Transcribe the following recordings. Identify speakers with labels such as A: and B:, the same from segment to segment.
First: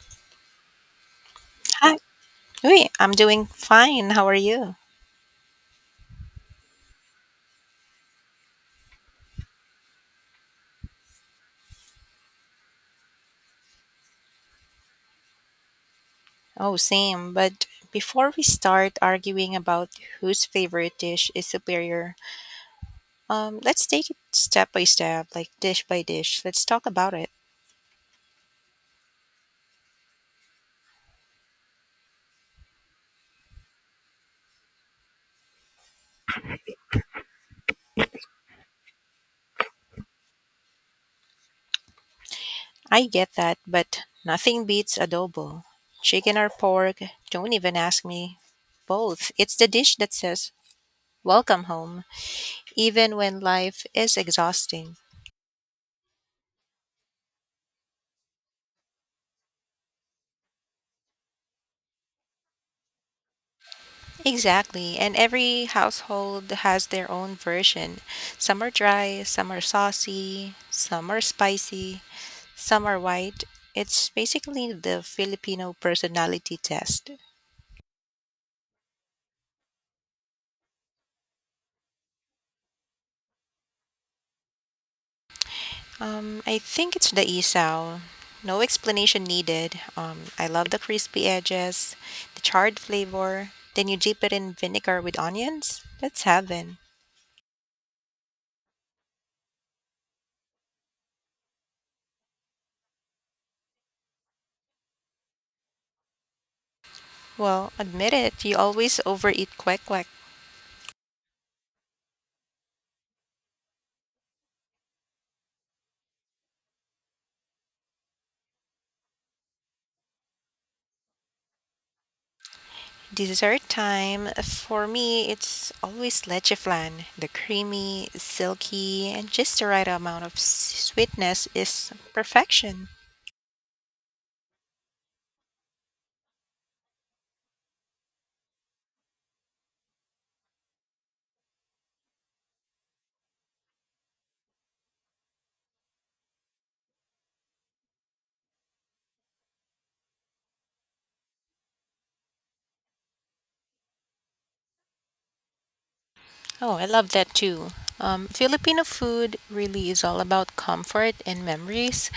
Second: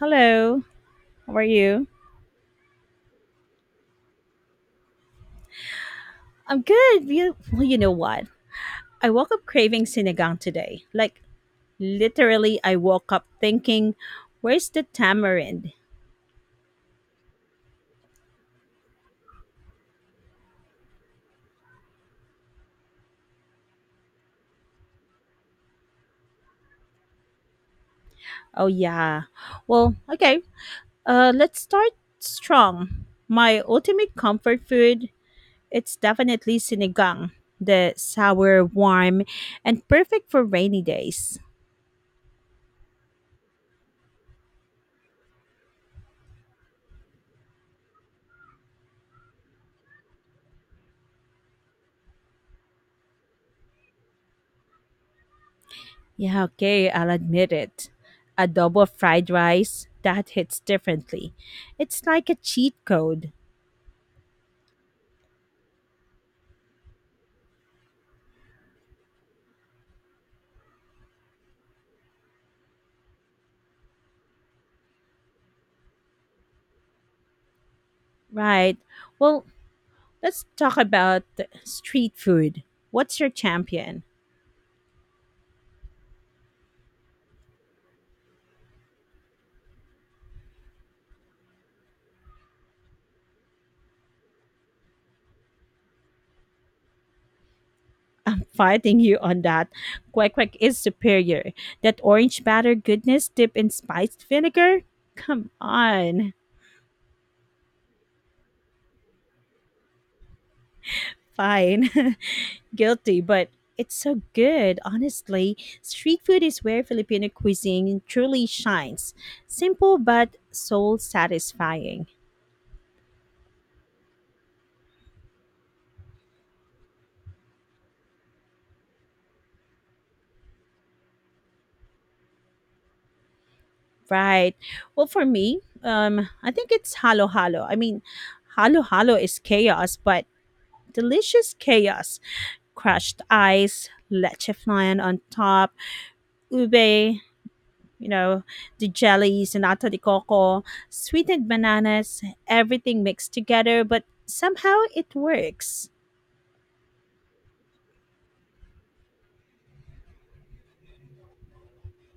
A: Hello, how are you?
B: Hi. Hey, I'm doing fine. How are you?
A: I'm good. You, well, you know what? I woke up craving sinigang today. Like, literally, I woke up thinking, where's the tamarind?
B: Oh, same. But before we start arguing about whose favorite dish is superior, let's take it step by step, like dish by dish. Let's talk about it.
A: Oh, yeah. Well, okay. Let's start strong. My ultimate comfort food, it's definitely sinigang. The sour, warm, and perfect for rainy days.
B: I get that, but nothing beats adobo. Chicken or pork, don't even ask me. Both. It's the dish that says, Welcome home, even when life is exhausting.
A: Yeah, okay, I'll admit it. Adobo fried rice, that hits differently. It's like a cheat code,
B: Exactly. And every household has their own version. Some are dry, some are saucy, some are spicy, some are white. It's basically the Filipino personality test.
A: right? Well, let's talk about the street food. What's your champion?
B: I think it's the isaw. No explanation needed. I love the crispy edges, the charred flavor. Then you dip it in vinegar with onions. That's heaven.
A: I'm fighting you on that. Kwek kwek is superior. That orange batter goodness dipped in spiced vinegar? Come on.
B: Well, admit it, you always overeat kwek.
A: Fine. Guilty, but it's so good. Honestly, street food is where Filipino cuisine truly shines. Simple but soul satisfying.
B: Dessert time, for me, it's always leche flan. The creamy, silky, and just the right amount of sweetness is perfection.
A: Right. Well, for me, I think it's halo halo. I mean, halo halo is chaos, but delicious chaos. Crushed ice, leche flan on top, ube, you know, the jellies, the nata de coco, sweetened bananas, everything mixed together, but somehow it works.
B: Oh, I love that too. Filipino food really is all about comfort and memories.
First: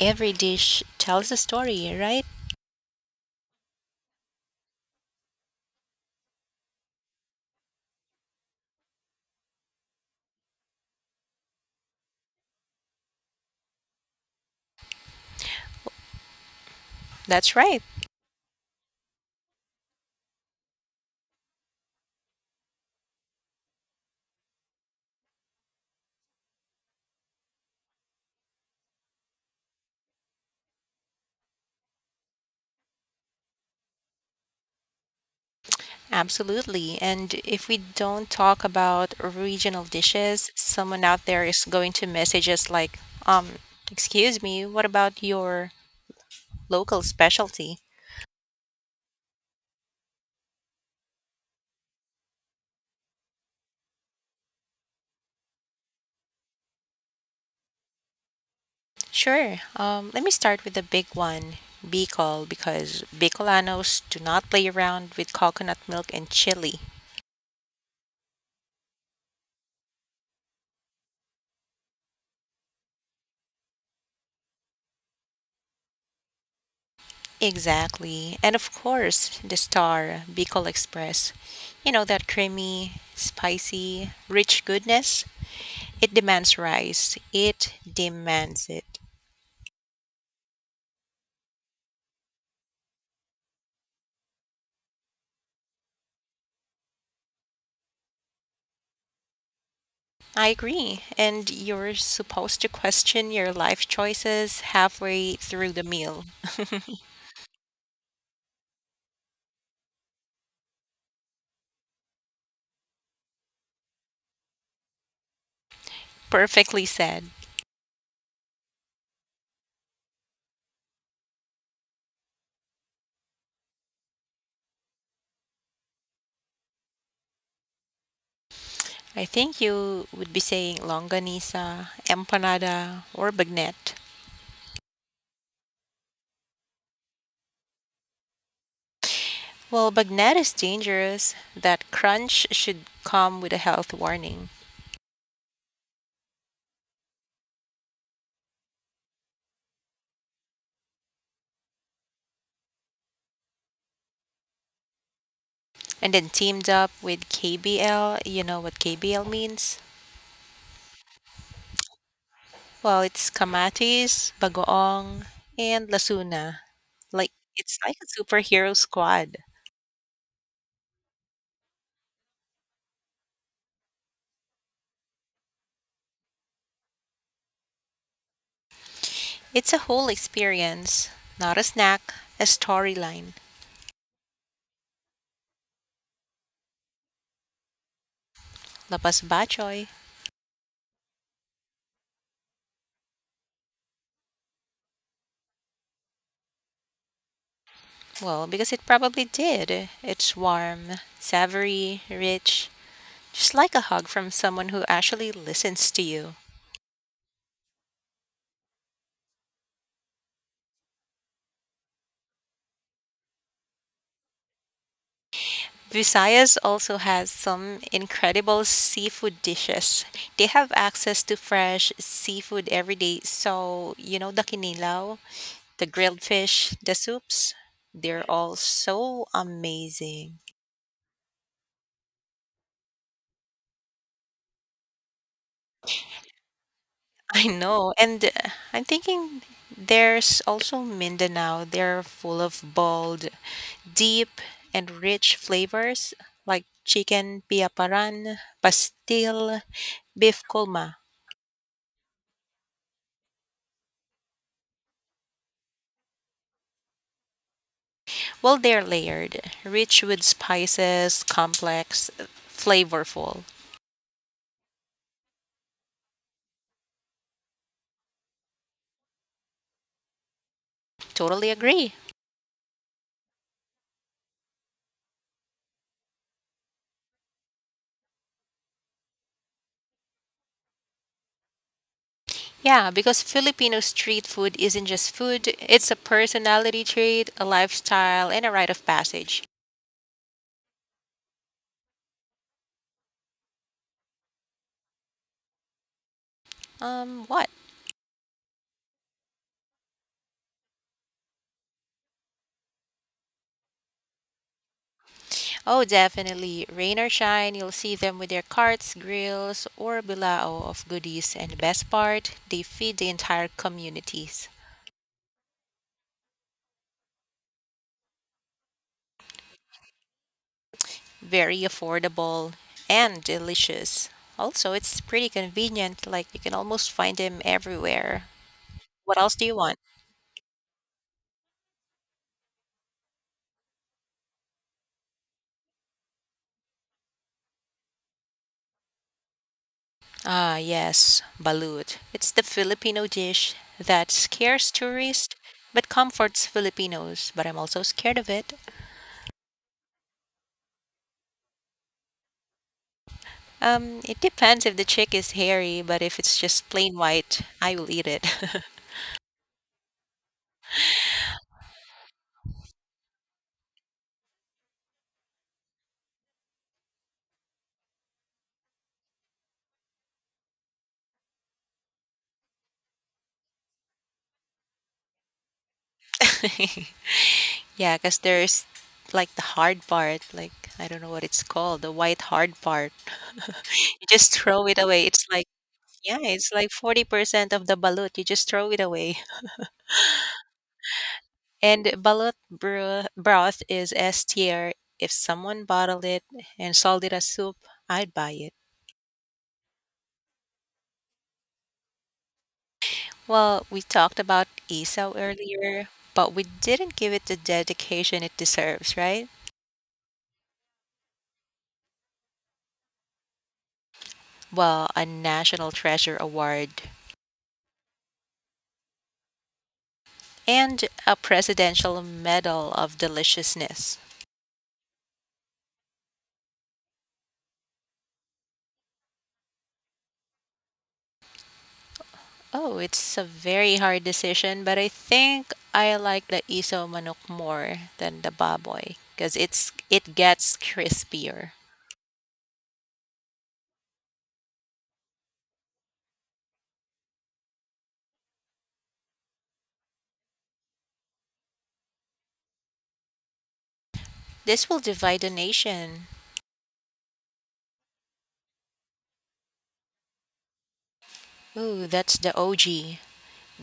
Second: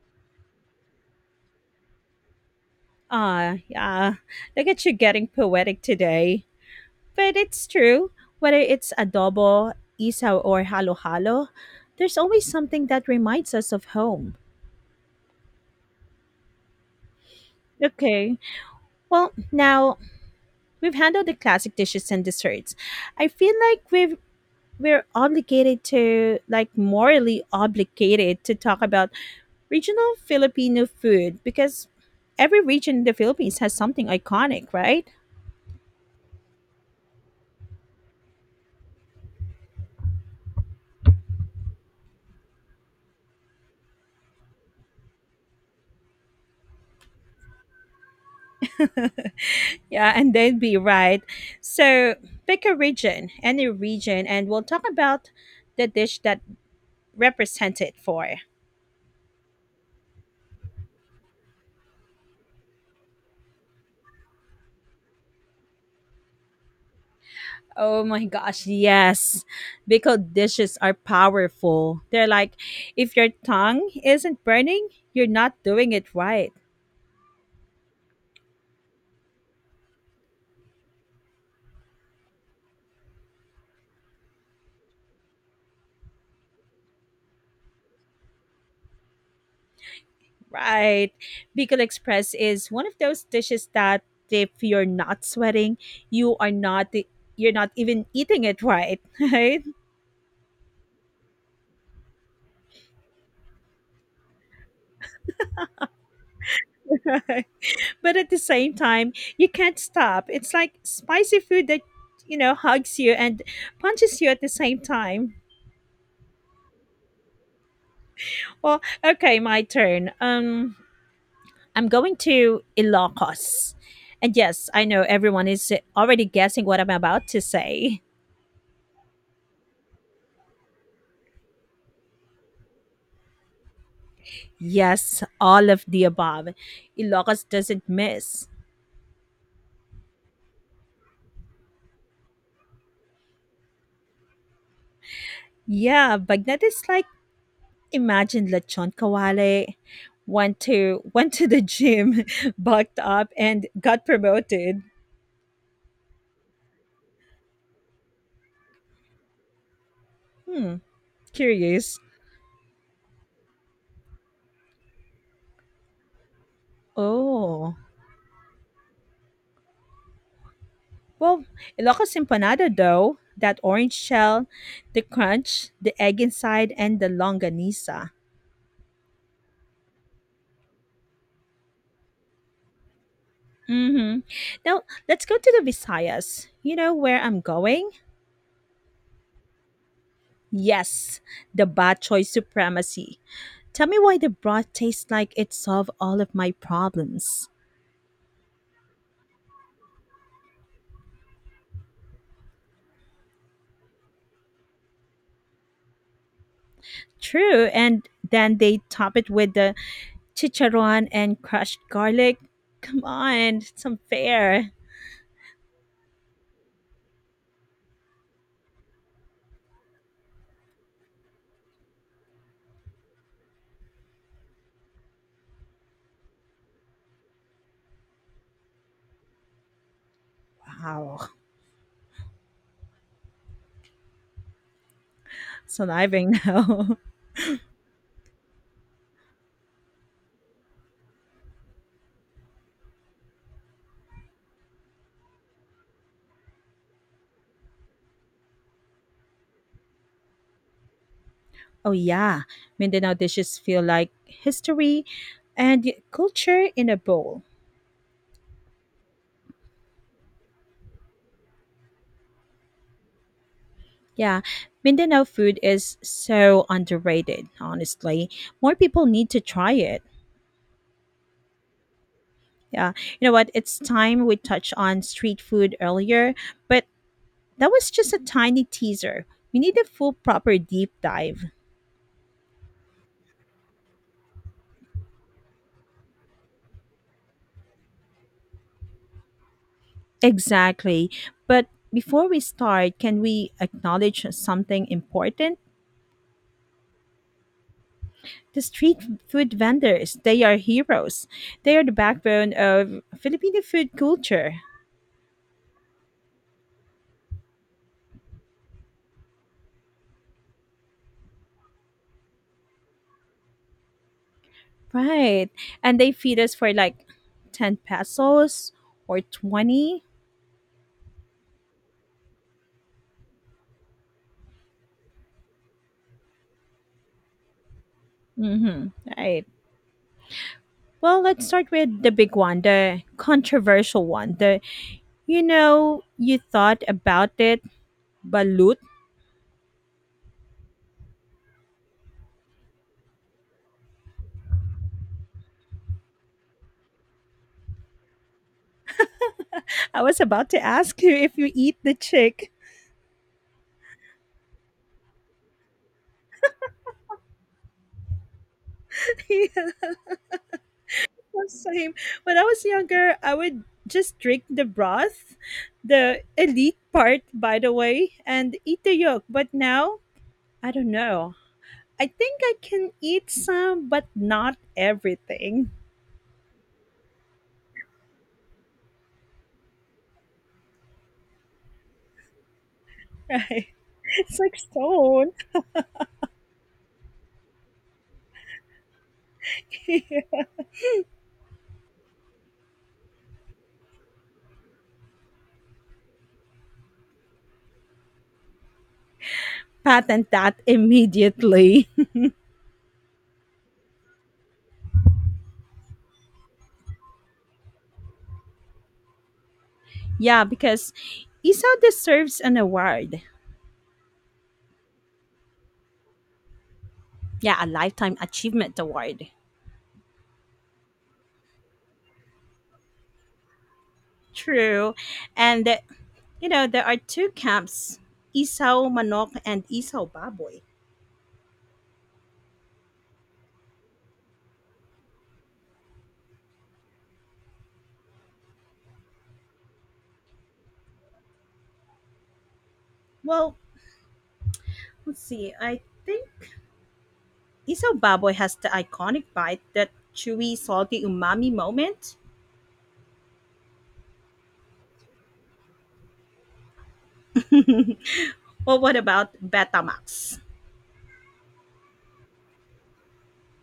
B: Every dish tells a story, right?
A: Ah, yeah. Look at you getting poetic today. But it's true. Whether it's adobo, isaw, or halo-halo, there's always something that reminds us of home.
B: That's right.
A: Okay. Well, now we've handled the classic dishes and desserts. I feel like we're obligated to, like, morally obligated to talk about regional Filipino food, because every region in the Philippines has something iconic, right?
B: Absolutely. And if we don't talk about regional dishes, someone out there is going to message us like, um, excuse me, what about your local specialty?
A: Yeah, and they'd be right. So pick a region, any region, and we'll talk about the dish that represents it for.
B: Sure. Let me start with the big one, Bicol, because Bicolanos do not play around with coconut milk and chili.
A: Oh my gosh, yes. Because dishes are powerful. They're like, if your tongue isn't burning, you're not doing it right.
B: Exactly. And of course, the star, Bicol Express. You know, that creamy, spicy, rich goodness. It demands rice. It demands it.
A: Right. Bicol Express is one of those dishes that if you're not sweating, you are not e, you're not even eating it right, right?
B: I agree. And you're supposed to question your life choices halfway through the meal.
A: But at the same time, you can't stop. It's like spicy food that, you know, hugs you and punches you at the same time.
B: Perfectly said.
A: Well, okay, my turn. I'm going to Ilocos. And yes, I know everyone is already guessing what I'm about to say.
B: I think you would be saying longanisa, empanada, or bagnet.
A: Yes, all of the above. Ilocos doesn't miss.
B: Well, bagnet is dangerous. That crunch should come with a health warning.
A: Yeah, Bagnet is like, imagine lechon kawale went to went to the gym, bucked up, and got promoted.
B: And then teamed up with KBL, you know what KBL means?
A: Hmm, curious.
B: Well, it's Kamatis, Bagoong, and Lasuna. Like
A: Oh,
B: it's like a superhero squad.
A: well, Ilocos empanada though. That orange shell, the crunch, the egg inside, and the longanisa.
B: It's a whole experience, not a snack, a storyline.
A: Mm-hmm. Now let's go to the Visayas. You know where I'm going?
B: Lapas Bachoy.
A: Yes, the bad choice supremacy. Tell me why the broth tastes like it solved all of my problems.
B: Well, because it probably did. It's warm, savory, rich, just like a hug from someone who actually listens to you.
A: True, and then they top it with the chicharron and crushed garlic. Come on, it's unfair.
B: Visayas also has some incredible seafood dishes. They have access to fresh seafood every day. So, you know, the kinilaw, the grilled fish, the soups, they're all so amazing.
A: Wow, surviving now.
B: I know. And I'm thinking there's also Mindanao. They're full of bold, deep, and rich flavors like chicken piaparan, pastil, beef colma.
A: Oh yeah, Mindanao dishes feel like history and culture in a bowl.
B: Well, they're layered, rich with spices, complex, flavorful.
A: Yeah, Mindanao food is so underrated, honestly. More people need to try it.
B: Totally agree.
A: Yeah. You know what? It's time. We touched on street food earlier, but that was just a tiny teaser. We need a full, proper deep dive.
B: Yeah, because Filipino street food isn't just food, it's a personality trait, a lifestyle, and a rite of passage.
A: Exactly. But before we start, can we acknowledge something important?
B: What?
A: The street food vendors, they are heroes. They are the backbone of Filipino food culture.
B: Oh, definitely. Rain or shine, you'll see them with their carts, grills, or bilao of goodies. And the best part, they feed the entire communities.
A: Right. And they feed us for like 10 pesos or 20.
B: Very affordable and delicious. Also, it's pretty convenient, like you can almost find them everywhere.
A: Mm-hmm.
B: What else do
A: Right.
B: you want?
A: Well, let's start with the big one, the controversial one. The You know, you thought about it, balut.
B: Ah, yes, balut. It's the Filipino dish that scares tourists but comforts Filipinos. But I'm also scared of it.
A: I was about to ask you if you eat the chick.
B: It depends if the chick is hairy, but if it's just plain white, I will eat it.
A: Yeah, same. When I was younger, I would just drink the broth, the elite part, by the way, and eat the yolk. But now, I don't know. I think I can eat some, but not everything.
B: Yeah, because there's like the hard part, like I don't know what it's called, the white hard part.
A: Right?
B: You just
A: It's like
B: throw it away. It's
A: stone.
B: like, yeah, it's like 40% of the balut. You just throw it away. And balut broth is S tier. If someone bottled it and sold it as soup, I'd buy it.
A: Patent that immediately.
B: Well, we talked about Esau earlier, but we didn't give it the dedication it deserves, right?
A: Yeah, because Isa deserves an award.
B: Well, a National Treasure Award
A: Yeah, a lifetime achievement award.
B: and a Presidential Medal of Deliciousness.
A: True. And there are two camps, Isaw Manok and Isaw Baboy.
B: Oh, it's a very hard decision, but I think I like the iso manok more than the baboy because it gets crispier.
A: Well, let's see. I think Isaw Baboy has the iconic bite, that chewy, salty umami moment.
B: This will divide the nation.
A: Well, what about Betamax?
B: Ooh, that's the OG.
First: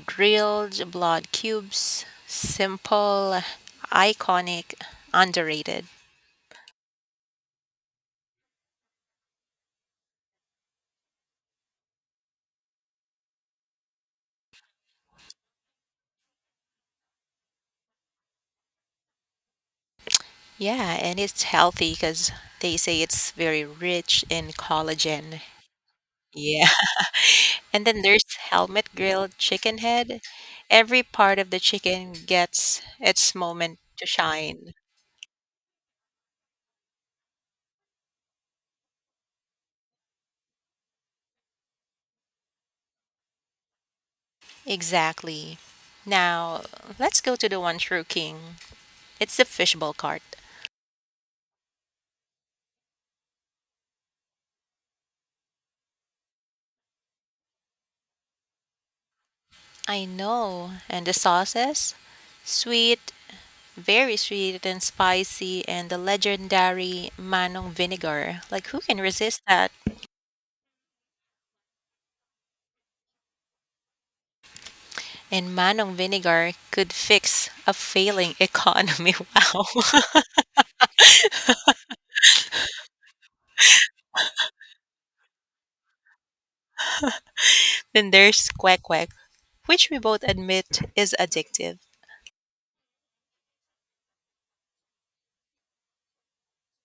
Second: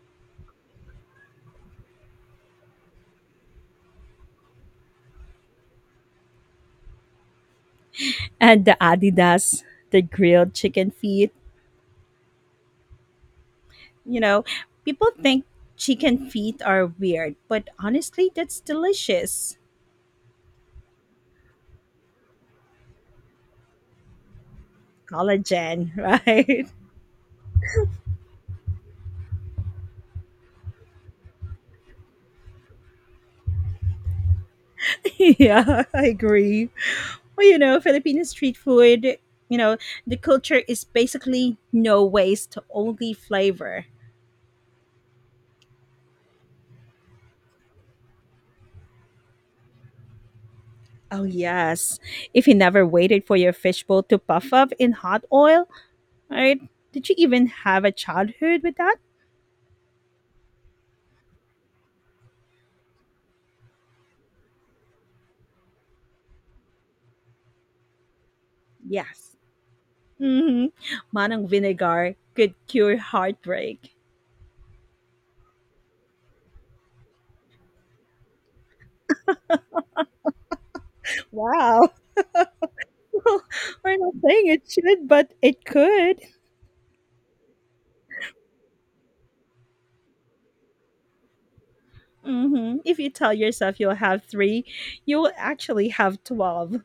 B: Grilled blood cubes, simple, iconic, underrated.
A: And the Adidas, the grilled chicken feet. You know, people think chicken feet are weird, but honestly, that's delicious.
B: Yeah, and it's healthy because they say it's very rich in collagen.
A: Collagen, right?
B: Yeah. And then there's helmet grilled chicken head. Every part of the chicken gets its moment to shine.
A: Yeah, I agree. Well, you know, Filipino street food, you know, the culture is basically no waste, only flavor.
B: Exactly. Now, let's go to the one true king. It's the fishbowl cart.
A: Oh, yes. If you never waited for your fishbowl to puff up in hot oil, right? Did you even have a childhood with that?
B: I know. And the sauces? Sweet, very sweet and spicy, and the legendary Manong vinegar. Like, who can
A: Yes.
B: resist that?
A: Mhm. Manang vinegar could cure heartbreak.
B: And Manong Vinegar could fix a failing economy. Wow.
A: Wow. We're not saying it should, but it could.
B: then there's Quack Quack, which we both admit is addictive.
A: Mhm. If you tell yourself you'll have three, you'll actually have 12.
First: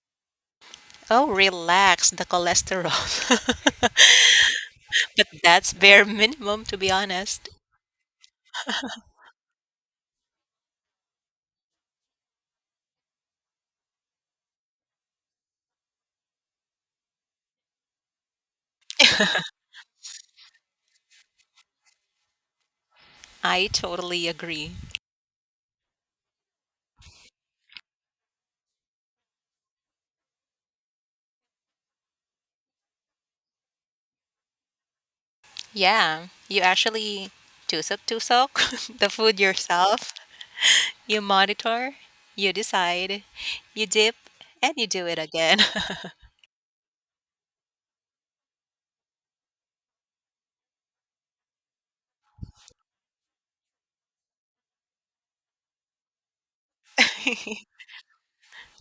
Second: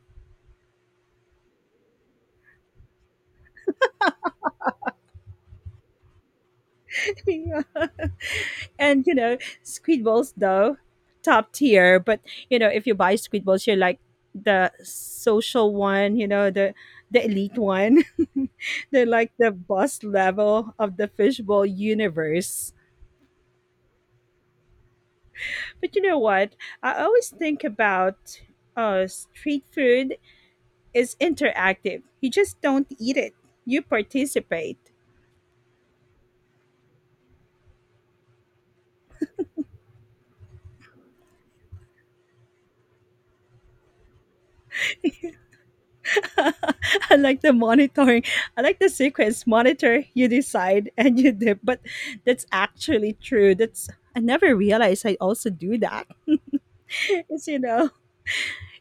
B: Oh, relax the cholesterol. but that's bare minimum, to be honest.
A: Yeah. And you know, Squidballs though, top tier. But you know, if you buy Squidballs, you're like the social one. You know, the elite one. They're like the boss level of the fishbowl universe.
B: I totally agree.
A: But you know what? I always think about, street food is interactive. You just don't eat it. You participate.
B: Yeah, you actually tusok tusok the food yourself. You monitor, you decide, you dip, and you do it again.
A: I like the monitoring. I like the sequence. Monitor, you decide, and you dip. But that's actually true. That's I never realized I also do that. It's You know,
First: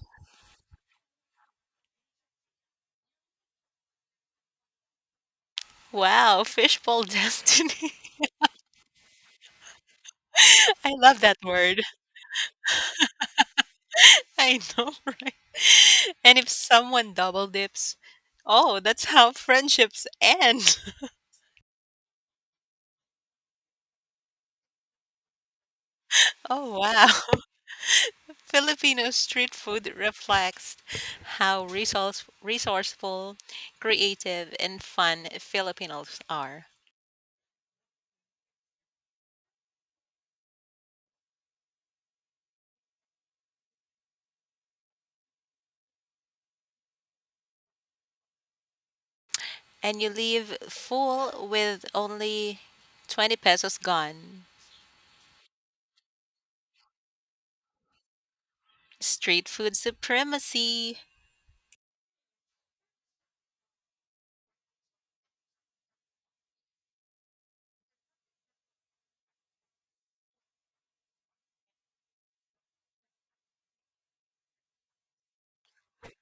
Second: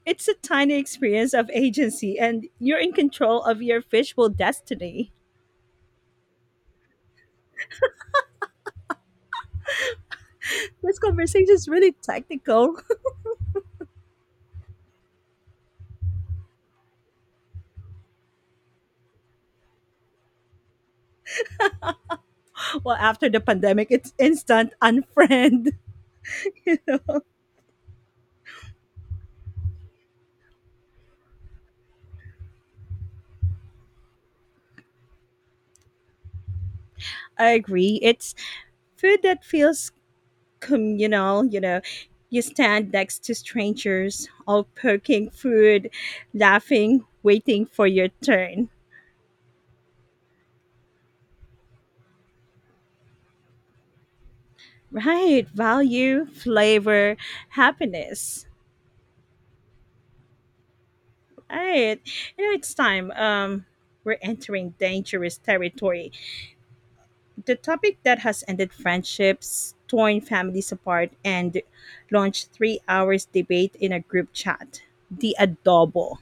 A: it's a tiny experience of agency, and you're in control of your fishbowl destiny.
B: wow, fishbowl destiny. I
A: This
B: love that
A: conversation is
B: word.
A: really technical.
B: I know, right? And if someone double dips, oh, that's how friendships end.
A: Well, after the pandemic, it's instant unfriend.
B: Oh, wow. Filipino street food reflects how resourceful, creative, and fun Filipinos are.
A: I agree. It's food that feels communal, you know. You stand next to strangers, all poking food, laughing, waiting for your turn.
B: And you leave full with only 20 pesos gone.
A: Right, value, flavor, happiness.
B: Street food supremacy.
A: Right. You know, it's time. We're entering dangerous territory. The topic that has ended friendships, torn families apart, and launched 3 hours debate in a group chat. The adobo.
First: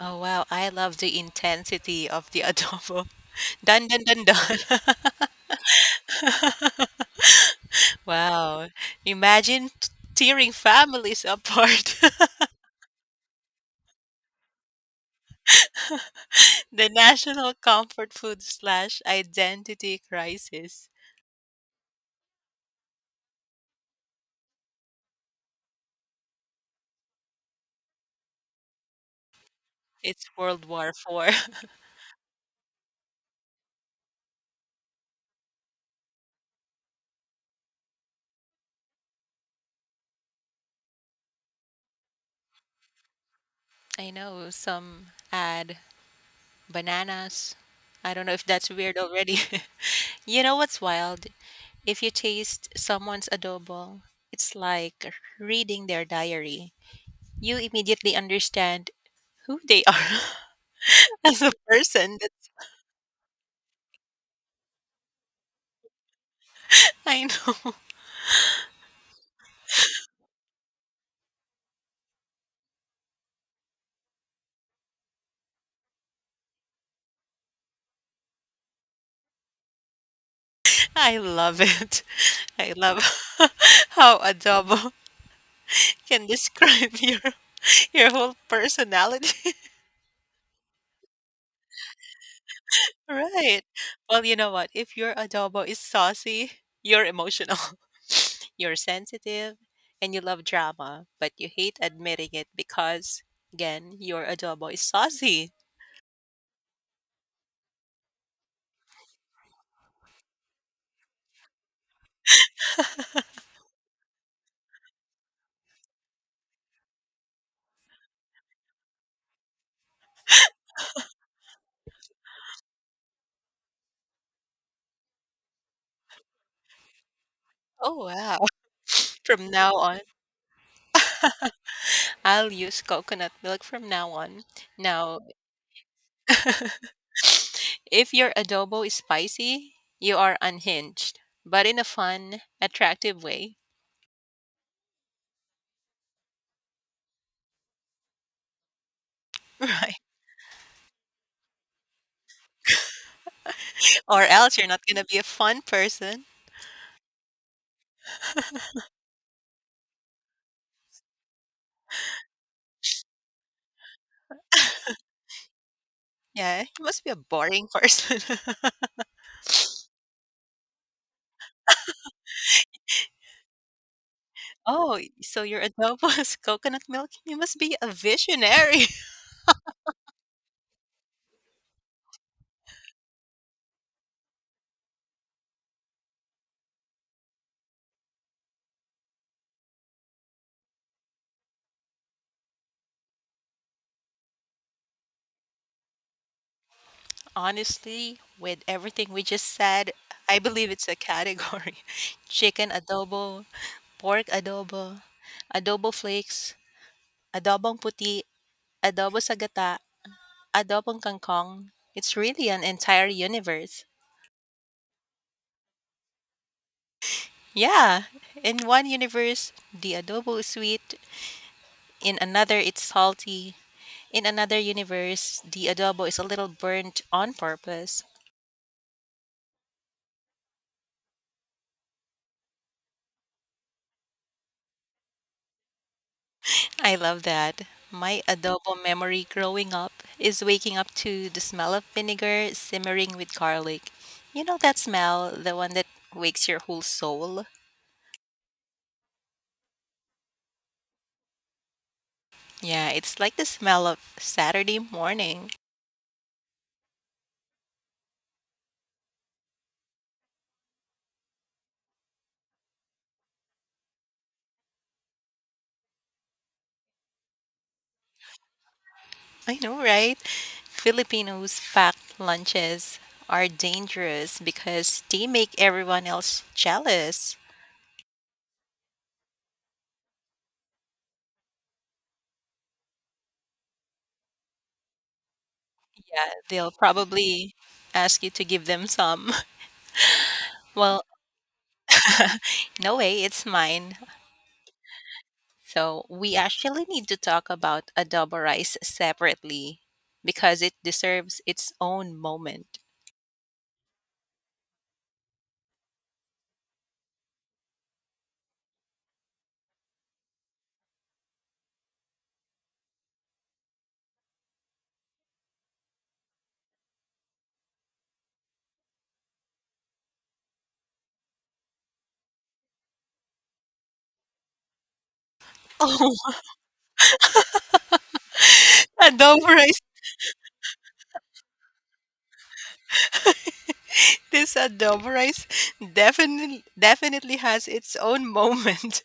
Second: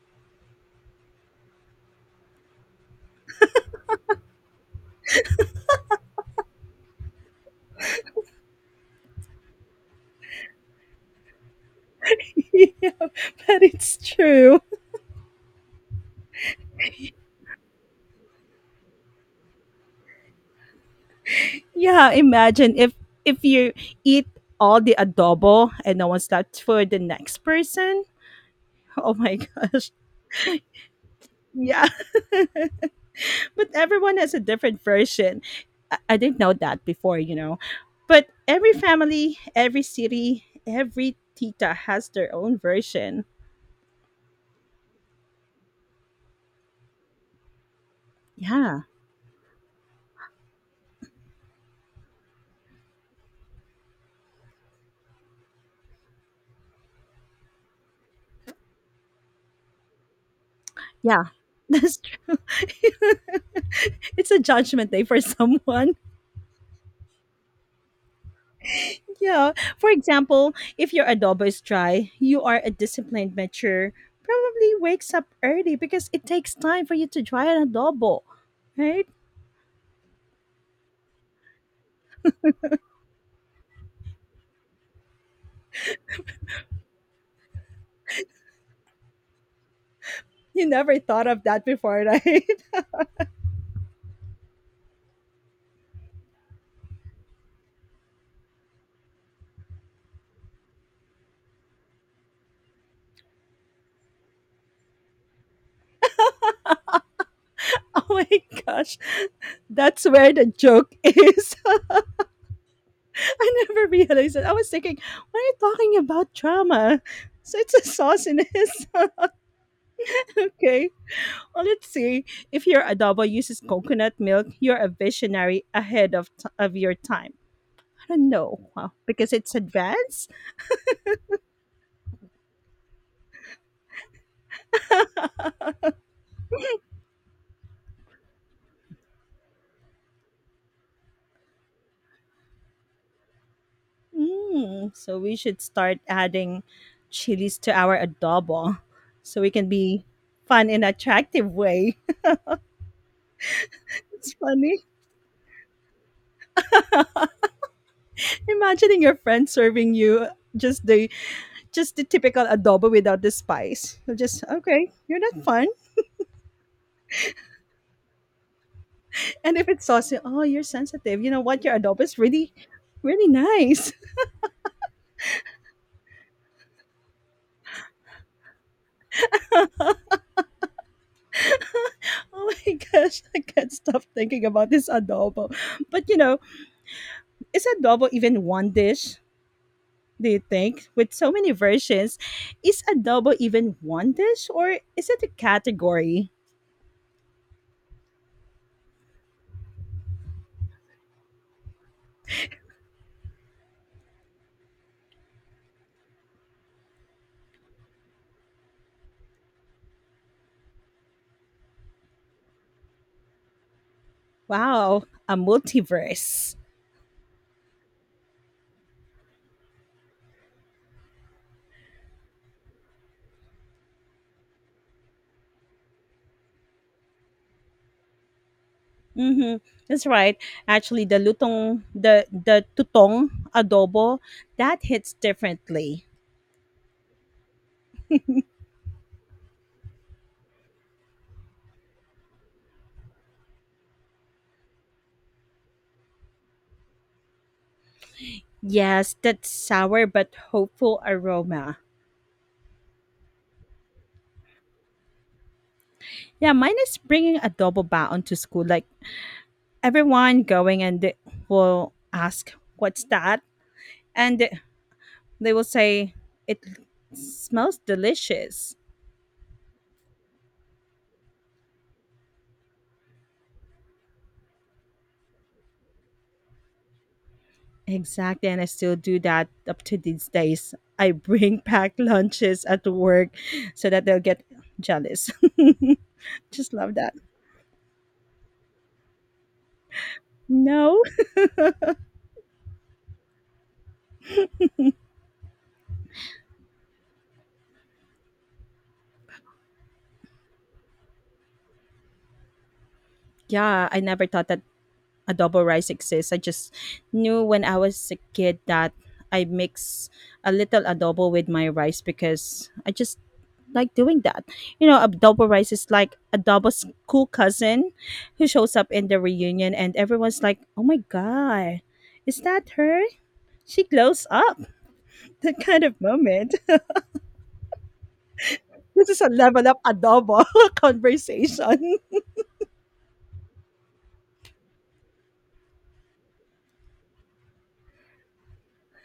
B: Oh, wow. I love the intensity of the adobo. Dun, dun, dun, dun. Wow. Imagine tearing families apart.
A: Yeah, but it's true.
B: the national comfort food slash identity crisis.
A: Yeah, imagine if you eat all the adobo and no one's left for the next person. Oh my gosh.
B: It's World War Four.
A: Yeah. But everyone has a different version. I didn't know that before, you know. But every family, every city, every tita has their own version.
B: I know some add bananas. I don't know if that's
A: Yeah.
B: weird already. you know what's wild? If you taste someone's adobo, it's like reading their diary. You immediately understand who they are
A: Yeah.
B: as a
A: That's
B: person.
A: true. It's a judgment day for someone.
B: I know.
A: Yeah. For example, if your adobo is dry, you are a disciplined mature, probably wakes up early because it takes time for you to dry an adobo, right?
B: I love it. I love how adobo can describe your your whole personality.
A: You never thought of that before, right?
B: Right. Well, you know what? If your adobo is saucy, you're emotional. You're sensitive and you love drama, but you hate admitting it because again, your adobo is saucy.
A: Oh my gosh. That's where the joke is. I never realized it. I was thinking, why are you talking about drama? So it's a sauciness. Okay. Well, let's see. If your adobo uses coconut milk, you're a visionary ahead of, your time.
B: Oh wow.
A: No, wow, because
B: From
A: it's
B: now on,
A: advanced.
B: I'll use coconut milk from now on. Now If your adobo is spicy, you are unhinged, but in a fun, attractive way.
A: Mm, so we should start adding chilies to our adobo, so we can
B: Right.
A: be fun in attractive way.
B: Or
A: It's
B: else you're
A: funny
B: not going to be a fun person.
A: imagining your friend serving you just the just the typical adobo without the spice. So just okay, you're not fun.
B: Yeah, you must be a boring person.
A: And if it's saucy, oh, you're sensitive. You know what? Your adobo is really, really nice.
B: oh, so your adobo is coconut milk? You must be a visionary.
A: Oh my gosh, I can't stop thinking about this adobo. But you know, is adobo even one dish, do you think, with so many versions? Is adobo even one dish or is it a category?
B: Honestly, with everything we just said, I believe it's a category chicken adobo, pork adobo, adobo flakes, adobong puti, adobo sagata, Adobong Kangkong, it's really an entire universe.
A: Wow, a multiverse.
B: Yeah, in one universe, the adobo is sweet, in another, it's salty. In another universe, the adobo is a little burnt on purpose.
A: Mm-hmm. That's right. Actually, the lutong, the tutong adobo, that hits differently.
B: I love that. My adobo memory growing up is waking up to the smell of vinegar simmering with garlic. You know that smell, the one that wakes your whole soul?
A: Yes, that sour but hopeful aroma.
B: Yeah, it's like the smell of Saturday morning.
A: Yeah, mine is bringing adobo baon to school. Like, everyone going and they will ask, "What's that?" And they will say, it smells delicious.
B: I know, right? Filipinos packed lunches are dangerous because they make everyone else jealous.
A: Exactly. And I still do that up to these days. I bring packed lunches at work so that they'll get jealous.
B: Yeah, they'll
A: Just love that.
B: probably ask you to give them some.
A: No.
B: Well, no way, it's mine. So, we actually need to talk about adobo rice separately because it deserves its own moment.
A: Yeah, I never thought that adobo rice exists. I just knew when I was a kid that I mix a little adobo with my rice, because I just like doing that. You know, Adobo rice is like Adobo's cool cousin who shows up in the reunion, and everyone's like, oh my God, is that her? She glows up. That kind of
B: Oh,
A: moment. This is a
B: adobo
A: level
B: rice.
A: up adobo conversation.
B: This adobo rice definitely has its own moment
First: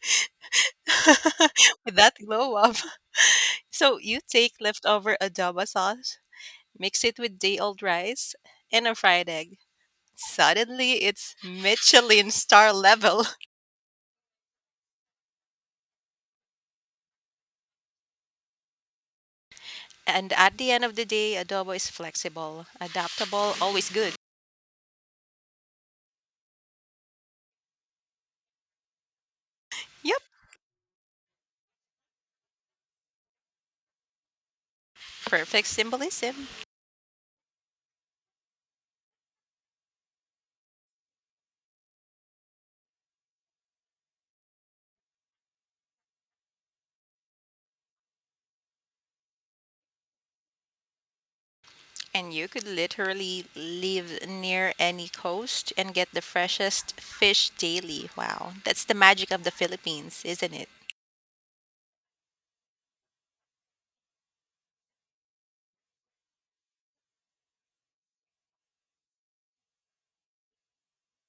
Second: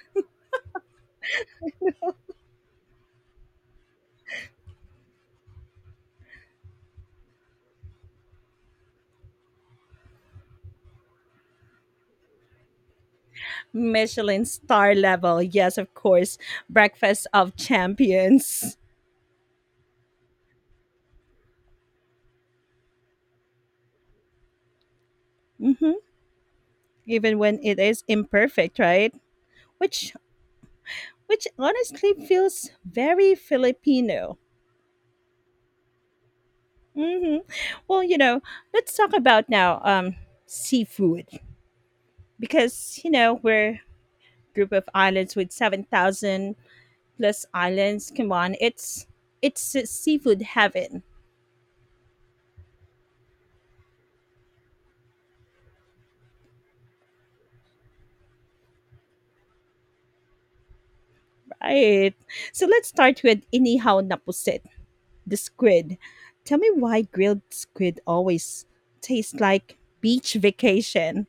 B: with that glow up. So you take leftover adobo sauce, mix it with day-old rice, and a fried egg. Suddenly, it's Michelin star level.
A: Michelin star level. Yes, of course. Breakfast of champions.
B: And at the end of the day, adobo is flexible, adaptable, always good.
A: Hmm. Even when it is imperfect, right? Which
B: Yep,
A: which honestly feels very Filipino.
B: perfect symbolism.
A: Hmm. Well, you know, let's talk about now, seafood, because you know we're a group of islands with 7,000 plus islands. Come on, it's a seafood heaven,
B: And you could literally live near any coast and get the freshest fish daily. Wow, that's the magic of the Philippines, isn't it?
A: right? So let's start with inihaw na pusit, the squid. Tell me why grilled squid always tastes like beach vacation.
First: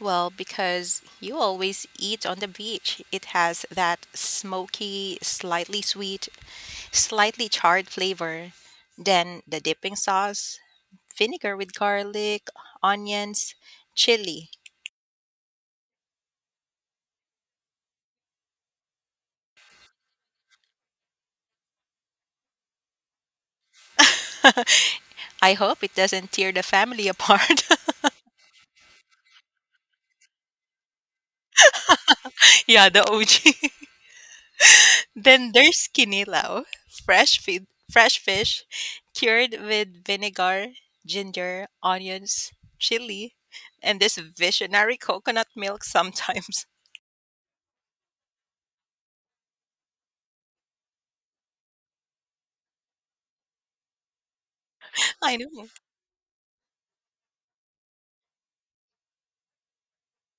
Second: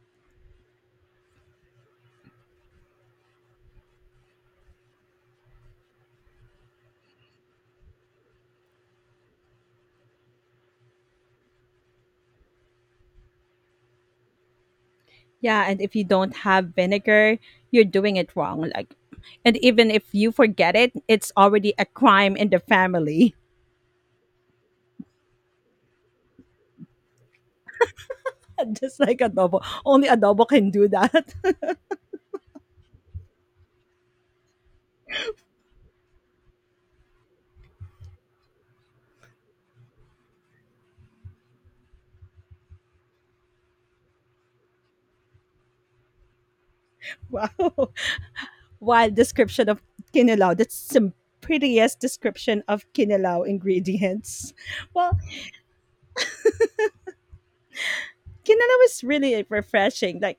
B: Well, because you always eat on the beach. It has that smoky, slightly sweet, slightly charred flavor. Then the dipping sauce, vinegar with garlic, onions, chili.
A: Yeah, and if you don't have vinegar, you're doing it wrong. Like, and even if you forget it, it's already a crime in the family.
B: I hope it doesn't tear the family apart.
A: Just like adobo, only adobo can do that.
B: yeah, the OG. Then there's kinilaw, fresh fish, cured with vinegar, ginger, onions, chili, and this visionary coconut milk sometimes.
A: Wow, wild description of kinilaw. That's some prettiest description of kinilaw ingredients. Well,
B: I know.
A: kinilaw is really refreshing. Like,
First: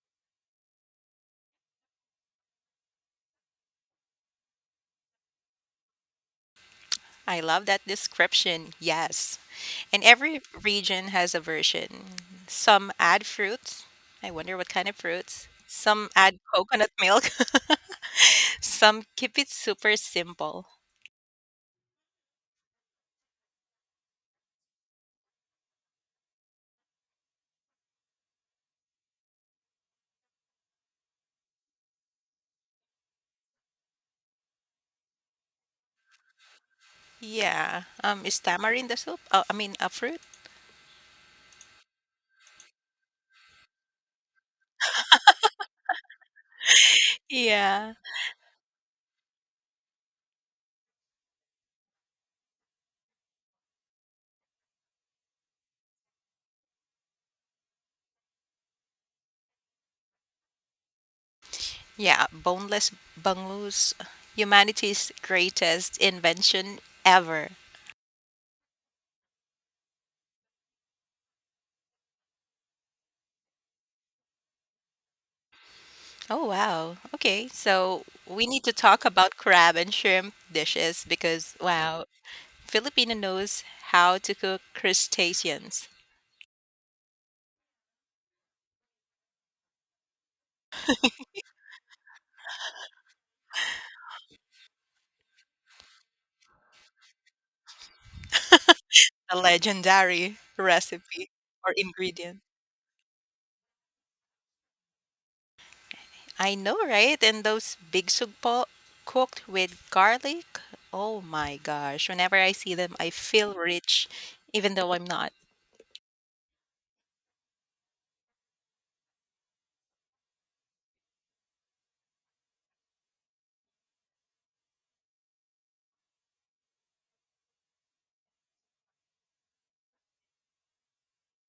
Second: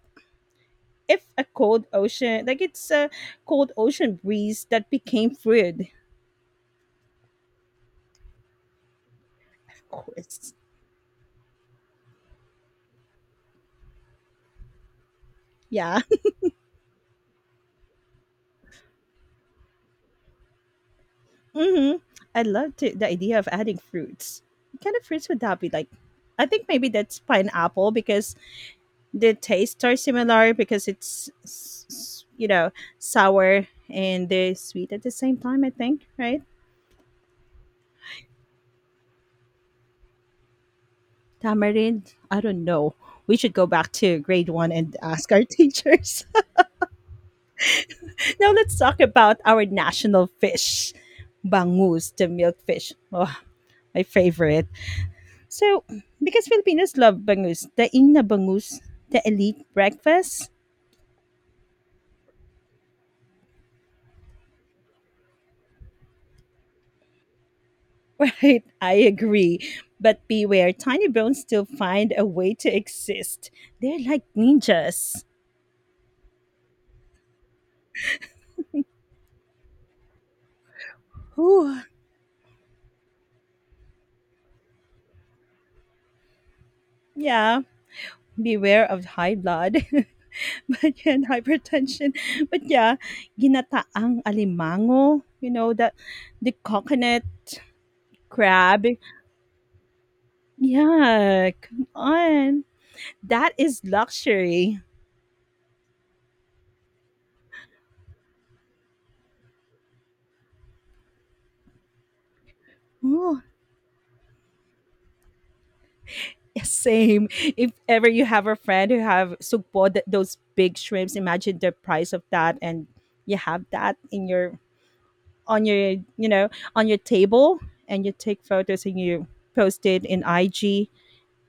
A: if a cold ocean, like, it's a cold ocean breeze that became food.
B: I love that description. Yes.
A: Of
B: And every
A: course,
B: region has a version. Some add fruits. I wonder what kind of fruits.
A: yeah.
B: Some add coconut milk. Some keep it super simple.
A: Hmm. I love the idea of adding fruits. What kind of fruits would that be like? I think maybe that's pineapple because the tastes are similar, because you know, sour and the sweet at the same time, I think, right?
B: Yeah. Is tamarind a soup? Oh, I mean, a fruit?
A: Tamarind. I don't know. We should go back to grade one and ask our teachers.
B: Yeah.
A: Now let's talk about our national fish, bangus, the milkfish. Oh, my favorite. So, because Filipinos love bangus, the in na bangus, the elite breakfast,
B: Yeah, boneless bangus, humanity's greatest invention ever.
A: right? I agree. But beware, tiny bones still find a way to exist. They're like ninjas.
B: Oh, wow. Okay, so we need to talk about crab and shrimp dishes because,
A: Whew.
B: wow, Filipino knows how to cook crustaceans,
A: Yeah, beware of high blood, but yeah, and hypertension. But yeah, ginataang alimango, the coconut crab.
B: a legendary recipe
A: Yeah,
B: or
A: come
B: ingredient.
A: on. That is luxury.
B: I know, right? And those big sugpo cooked with garlic. Oh my gosh, whenever I see them, I
A: Ooh.
B: feel rich, even though I'm not.
A: Same. If ever you have a friend who have sugpo, those big shrimps, imagine the price of that, and you have that in your on your on your table, and you take photos and you post it in IG.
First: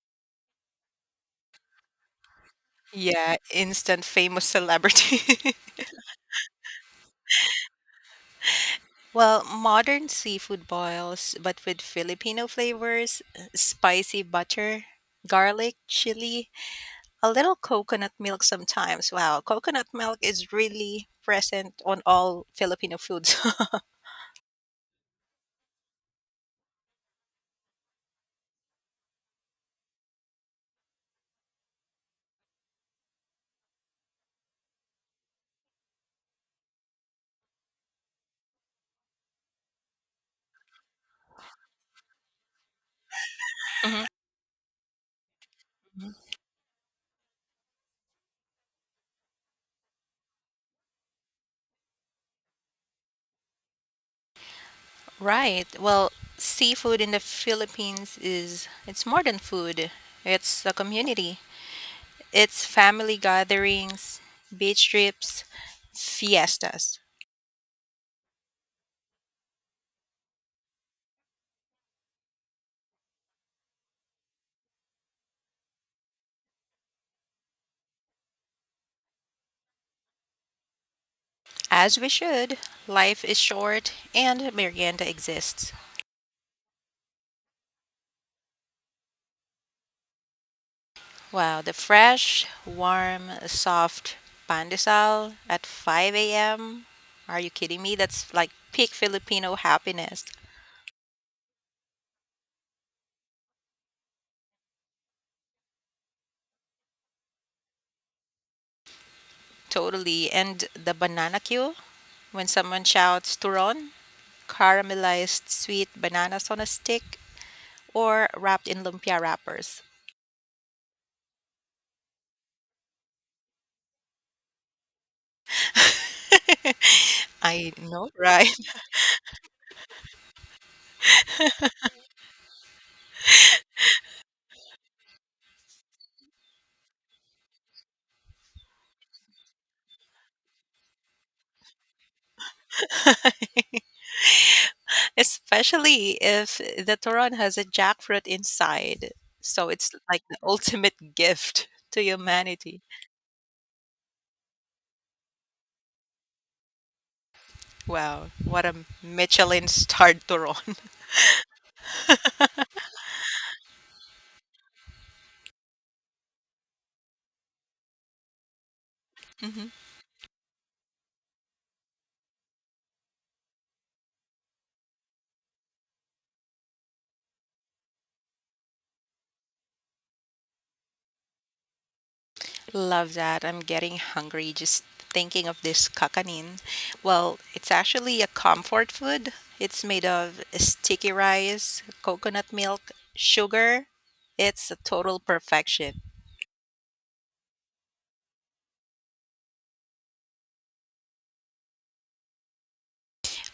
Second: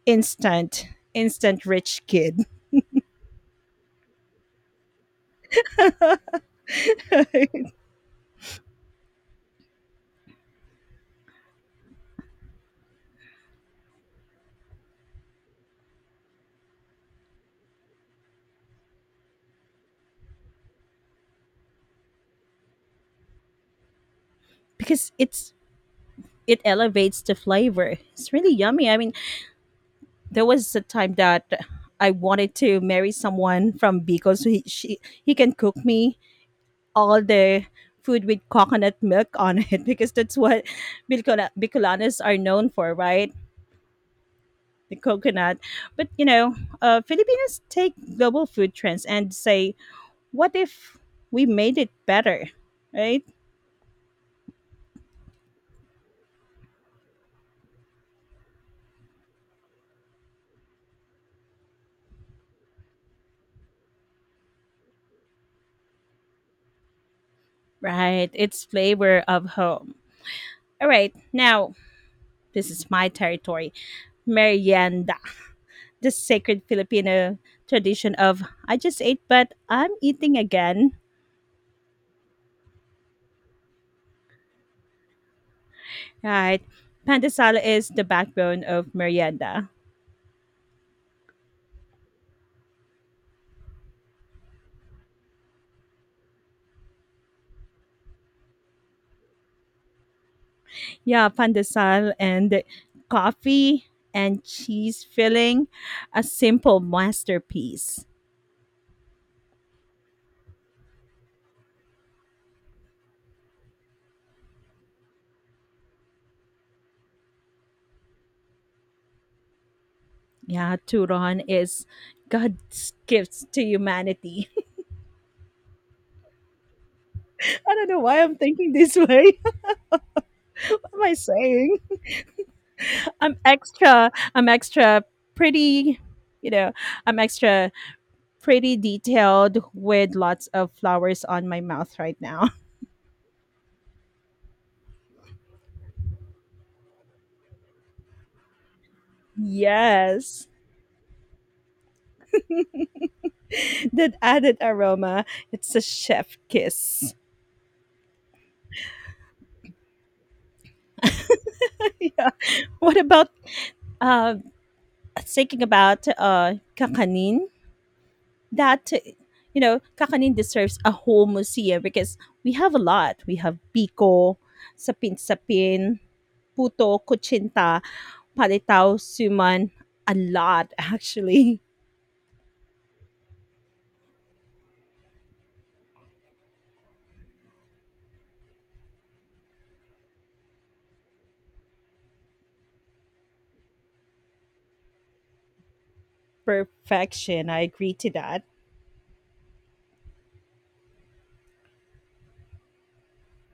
A: Instant, instant rich kid,
B: Yeah, instant famous celebrity. well, modern seafood boils, but with Filipino flavors, spicy butter, garlic, chili, a little coconut milk sometimes. Wow, coconut milk is really present on all Filipino foods.
A: because it elevates the flavor. It's really yummy. I mean, there was a time that I wanted to marry someone from Bicol, so he she, he can cook me all the food with coconut milk on it because that's what Bicolanos are known for, right?
B: Mhm.
A: The coconut. But
B: Mhm.
A: you know, Filipinos take global food trends and say, what if we made it better, right?
B: Right. Well, seafood in the Philippines is it's more than food. It's a community. It's family gatherings, beach trips, fiestas.
A: Right. It's flavor of home. All right. Now, this is my territory. Merienda. This sacred Filipino tradition of I just ate, but I'm eating again.
B: As we should. Life is short and merienda exists.
A: Right. Pandesal is the backbone of merienda.
B: Wow, the fresh, warm, soft pandesal at 5 a.m. Are you kidding me? That's like peak Filipino happiness.
A: Yeah, pandesal and coffee and cheese filling, a simple masterpiece.
B: Totally. And the banana queue when someone shouts turon, caramelized sweet bananas on a stick, or wrapped in lumpia wrappers.
A: Yeah, Turon is God's gifts to humanity.
B: I
A: I don't know
B: know,
A: why I'm
B: right?
A: thinking this way. What am I saying? I'm extra. I'm extra pretty. You know, I'm extra pretty detailed with lots of flowers on my mouth right now.
B: Especially if the turon has a jackfruit inside. So it's like the
A: Yes.
B: ultimate gift to humanity.
A: That added aroma. It's a chef kiss.
B: Wow, what a Michelin starred turon.
A: Yeah. What about uh, thinking about kakanin? That You
B: Mhm.
A: know, kakanin deserves a whole museum because we have a lot. We have biko, sapin sapin, puto, kuchinta, palitaw, suman. A lot actually.
B: Love that. I'm getting hungry just thinking of this kakanin. Well, it's actually a comfort food. It's made of sticky rice, coconut milk, sugar. It's a total perfection.
A: Perfection. I agree to that.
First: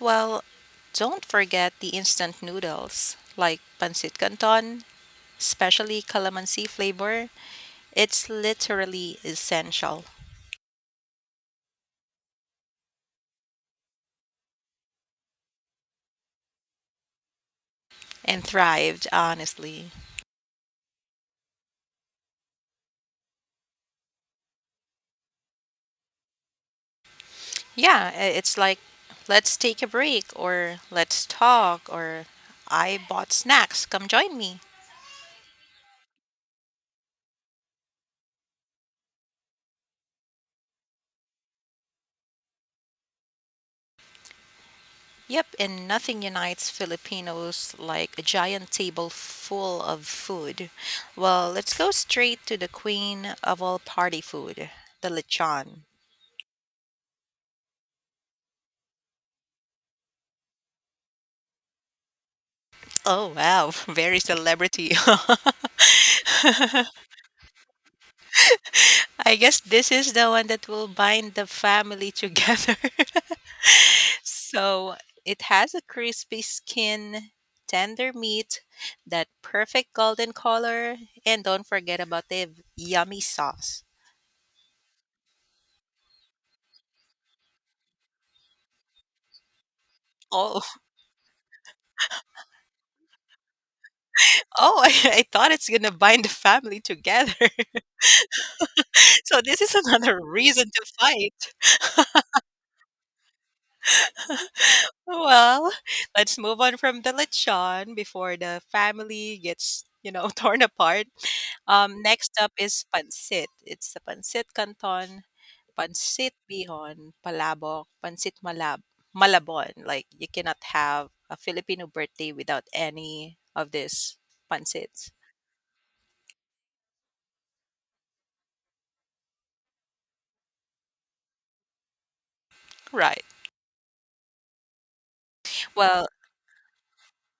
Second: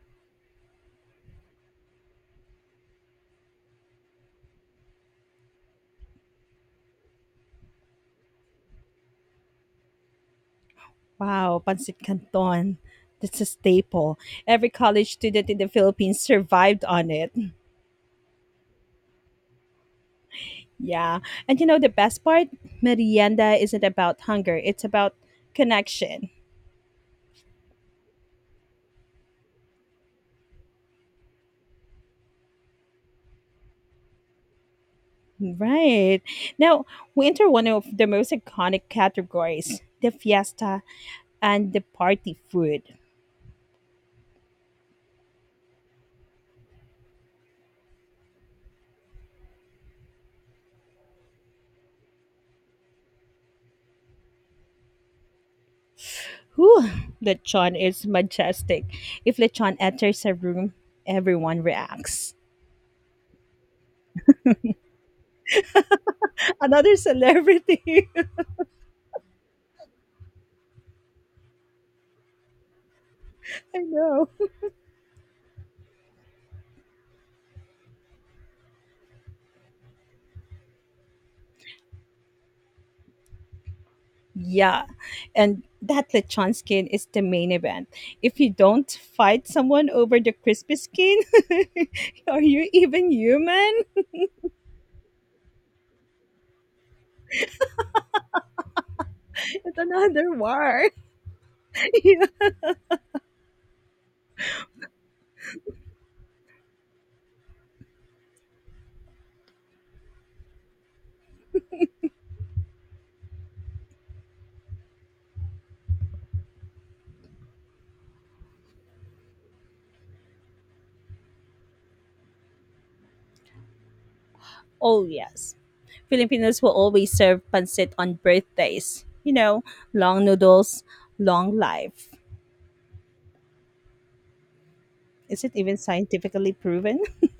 B: Well, don't forget the instant noodles like pancit canton, especially calamansi flavor, it's literally essential
A: Wow, pancit canton. That's a staple. Every college student in the Philippines survived on it.
B: and thrived honestly.
A: Yeah. And you know the best part? Merienda isn't about hunger, it's about connection.
B: Yeah, it's like let's take a break or let's talk or I bought snacks, come join me.
A: Right. Now, we enter one of the most iconic categories, the fiesta and the party food.
B: Yep, and nothing unites Filipinos like a giant table full of food. Well, let's go straight to the queen of all party food, the lechon.
A: Whew, lechon is majestic. If lechon enters a room, everyone reacts.
B: Oh wow, very celebrity.
A: Another celebrity.
B: I guess this is the one that will bind the family together.
A: I know.
B: so it has a crispy skin, tender meat, that perfect golden color, and don't forget about the yummy sauce.
A: Yeah, and that lechon skin is the main event. If you don't fight someone over the
B: Oh,
A: crispy skin, are you even human?
B: oh! I thought it's gonna bind the family together. so this is
A: It's
B: another
A: another
B: reason to
A: war.
B: fight.
A: Yeah.
B: Well, let's move on from the lechon before the family gets, you know, torn apart. Next up is pancit. It's the pancit canton, pancit bihon, palabok, malabon. Like you cannot have a Filipino birthday without any of these
A: Oh,
B: pancits.
A: yes. Filipinos will always serve pancit on birthdays. You know, long noodles, long life.
B: Right.
A: Is it even
B: Well,
A: scientifically proven?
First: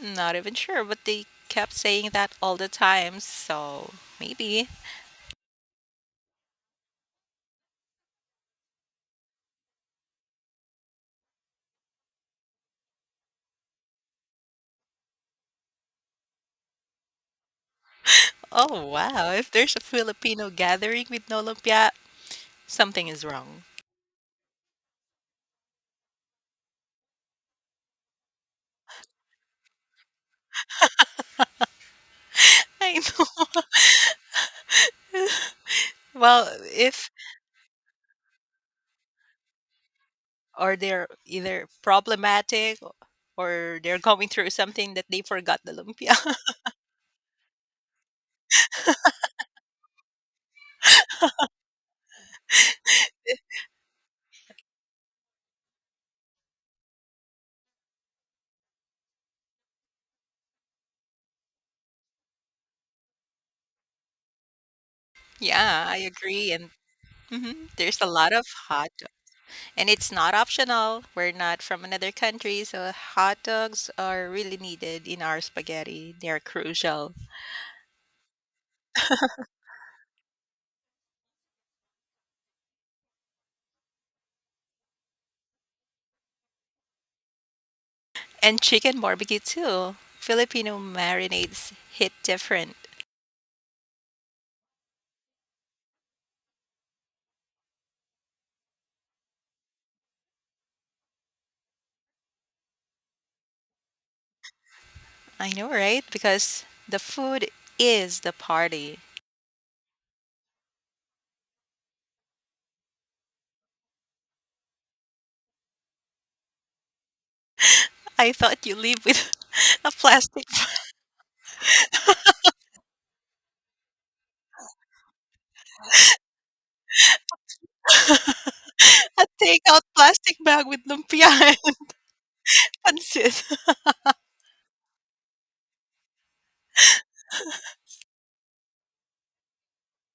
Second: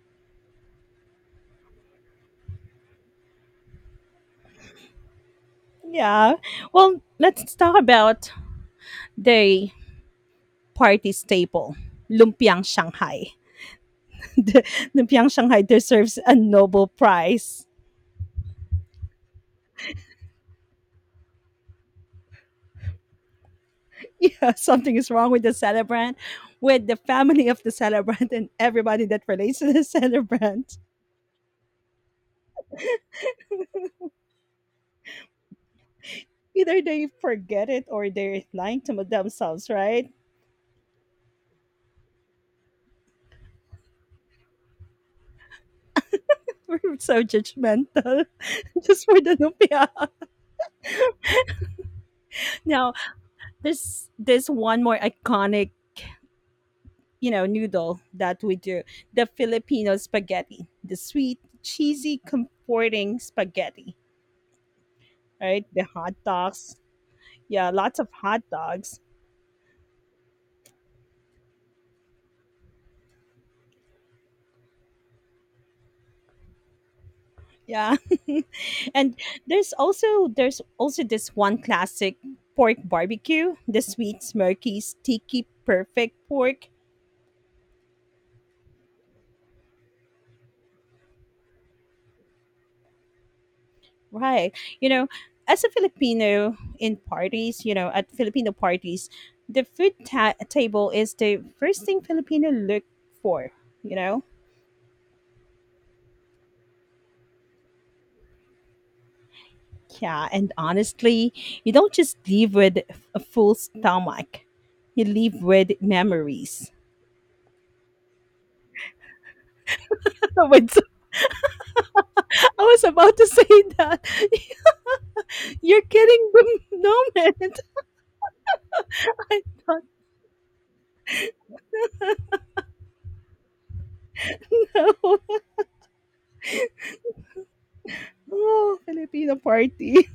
B: not even sure, but they kept saying that all the time. So maybe.
A: Yeah. Well, let's talk about the party staple, lumpiang Shanghai. the, the Pyongyang Shanghai deserves a Nobel Prize.
B: Oh wow! If there's a Filipino gathering with no lumpia, something is wrong.
A: Yeah, something is wrong with the celebrant, with the family of the celebrant, and everybody that relates to the celebrant.
B: I know. Well,
A: Either they
B: if
A: forget it or they're lying to themselves, right?
B: or they're either problematic or they're going through something that they forgot the lumpia.
A: We're so judgmental just for the lumpia. Now, there's this one more iconic, you know, noodle that we do, the Filipino spaghetti, the sweet, cheesy, comforting spaghetti, right? The
B: yeah, I
A: hot
B: agree. And
A: dogs,
B: mhm,
A: yeah, lots
B: there's a
A: of
B: lot
A: hot
B: of hot
A: dogs,
B: dog. And it's not optional. We're not from another country, so hot dogs are really needed in our spaghetti. They're crucial.
A: yeah. And there's also this one classic pork barbecue, the sweet smoky sticky perfect pork,
B: And chicken barbecue too. Filipino marinades hit different.
A: right? You know, as a Filipino in parties, you know, at Filipino parties, the food table is the first thing Filipino look for, you know.
B: I know, right? Because the food is the party.
A: Yeah, and honestly, you don't just leave with a full stomach, you leave with memories.
B: I thought you live with a plastic
A: With, I was about to say that. You're kidding the moment.
B: A
A: I
B: takeout
A: don't
B: plastic bag with lumpia and pansit.
A: know. Oh, Filipino party.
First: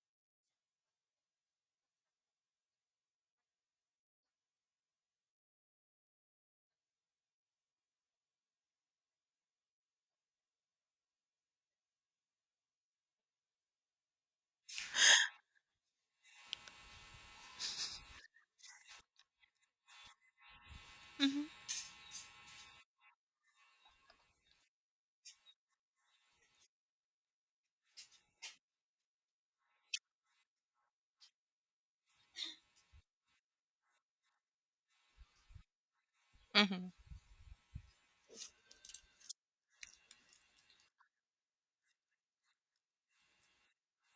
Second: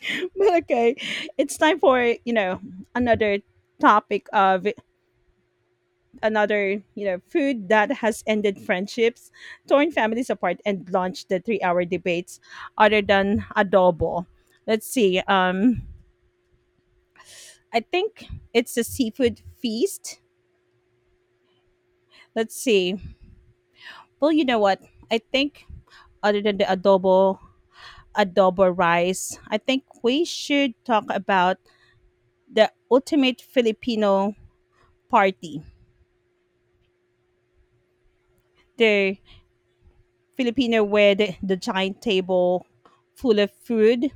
A: But okay, it's time for, you know, another topic of another, you know, food that has ended friendships, torn families apart, and launched the 3-hour debates other than adobo. Let's see. I think it's the seafood feast.
B: Mhm,
A: Let's see. Well, you know what? I think other than the adobo, adobo rice, I think we should talk about the ultimate Filipino party.
B: mhm,
A: The Filipino with the giant table full of food.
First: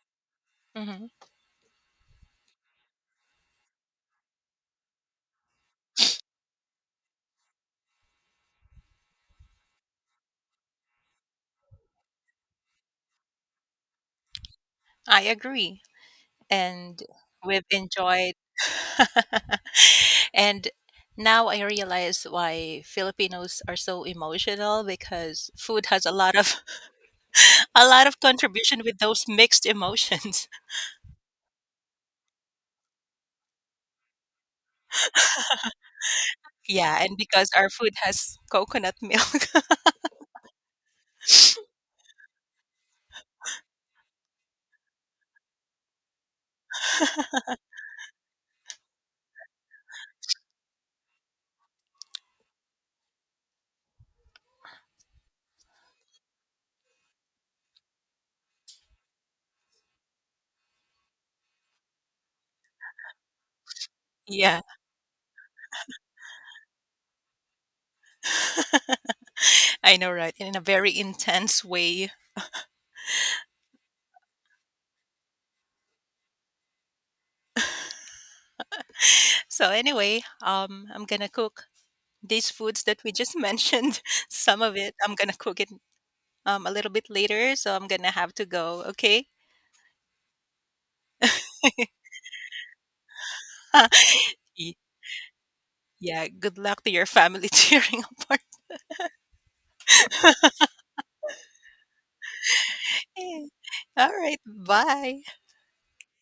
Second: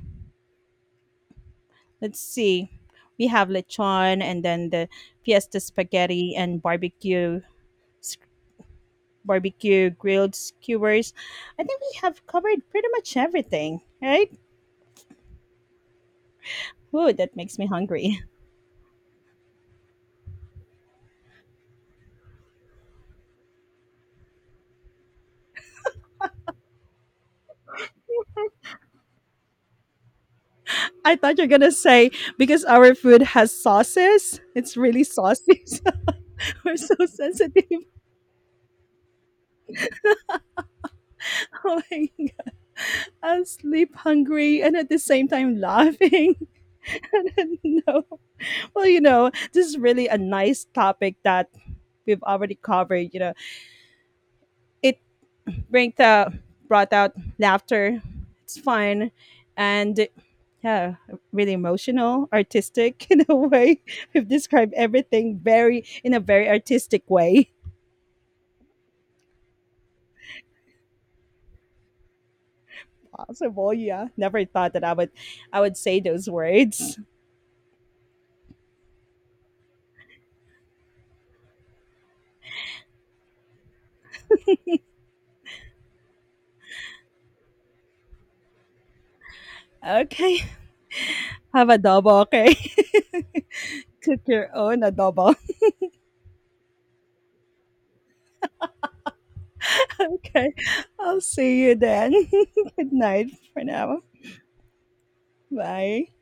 B: mhm.
A: Let's see. We have lechon and then the fiesta spaghetti and barbecue s- barbecue grilled skewers. I think we have covered pretty much everything, right?
B: I agree. And
A: Whoa, that makes
B: we've
A: me hungry.
B: enjoyed. and now I realize why Filipinos are so emotional because food has a lot of a lot of contribution with those mixed emotions.
A: I thought you're gonna say because our food has sauces, it's really sauces. We're so
B: Yeah, and because our
A: sensitive,
B: food has coconut milk.
A: like sleep hungry, and at the same time laughing. And I don't know. Well, you know, this is really a nice topic that we've already covered. You know, it bring the, brought out laughter. It's fun, and yeah, really emotional, artistic in a way. We've
B: yeah,
A: described everything very in a very artistic way
B: I know, right? In a very intense way.
A: possible. Yeah, never thought that I would say those words.
B: So anyway, I'm gonna cook these foods that we just mentioned, some of it, I'm gonna cook it a little bit later, so I'm gonna have to go. Okay.
A: Okay. Have adobo, okay. Cook your
B: Y-
A: own adobo.
B: yeah. Good luck to your family cheering a.
A: Okay. I'll see you then. Good night for now.
B: All right. Bye.
A: Bye.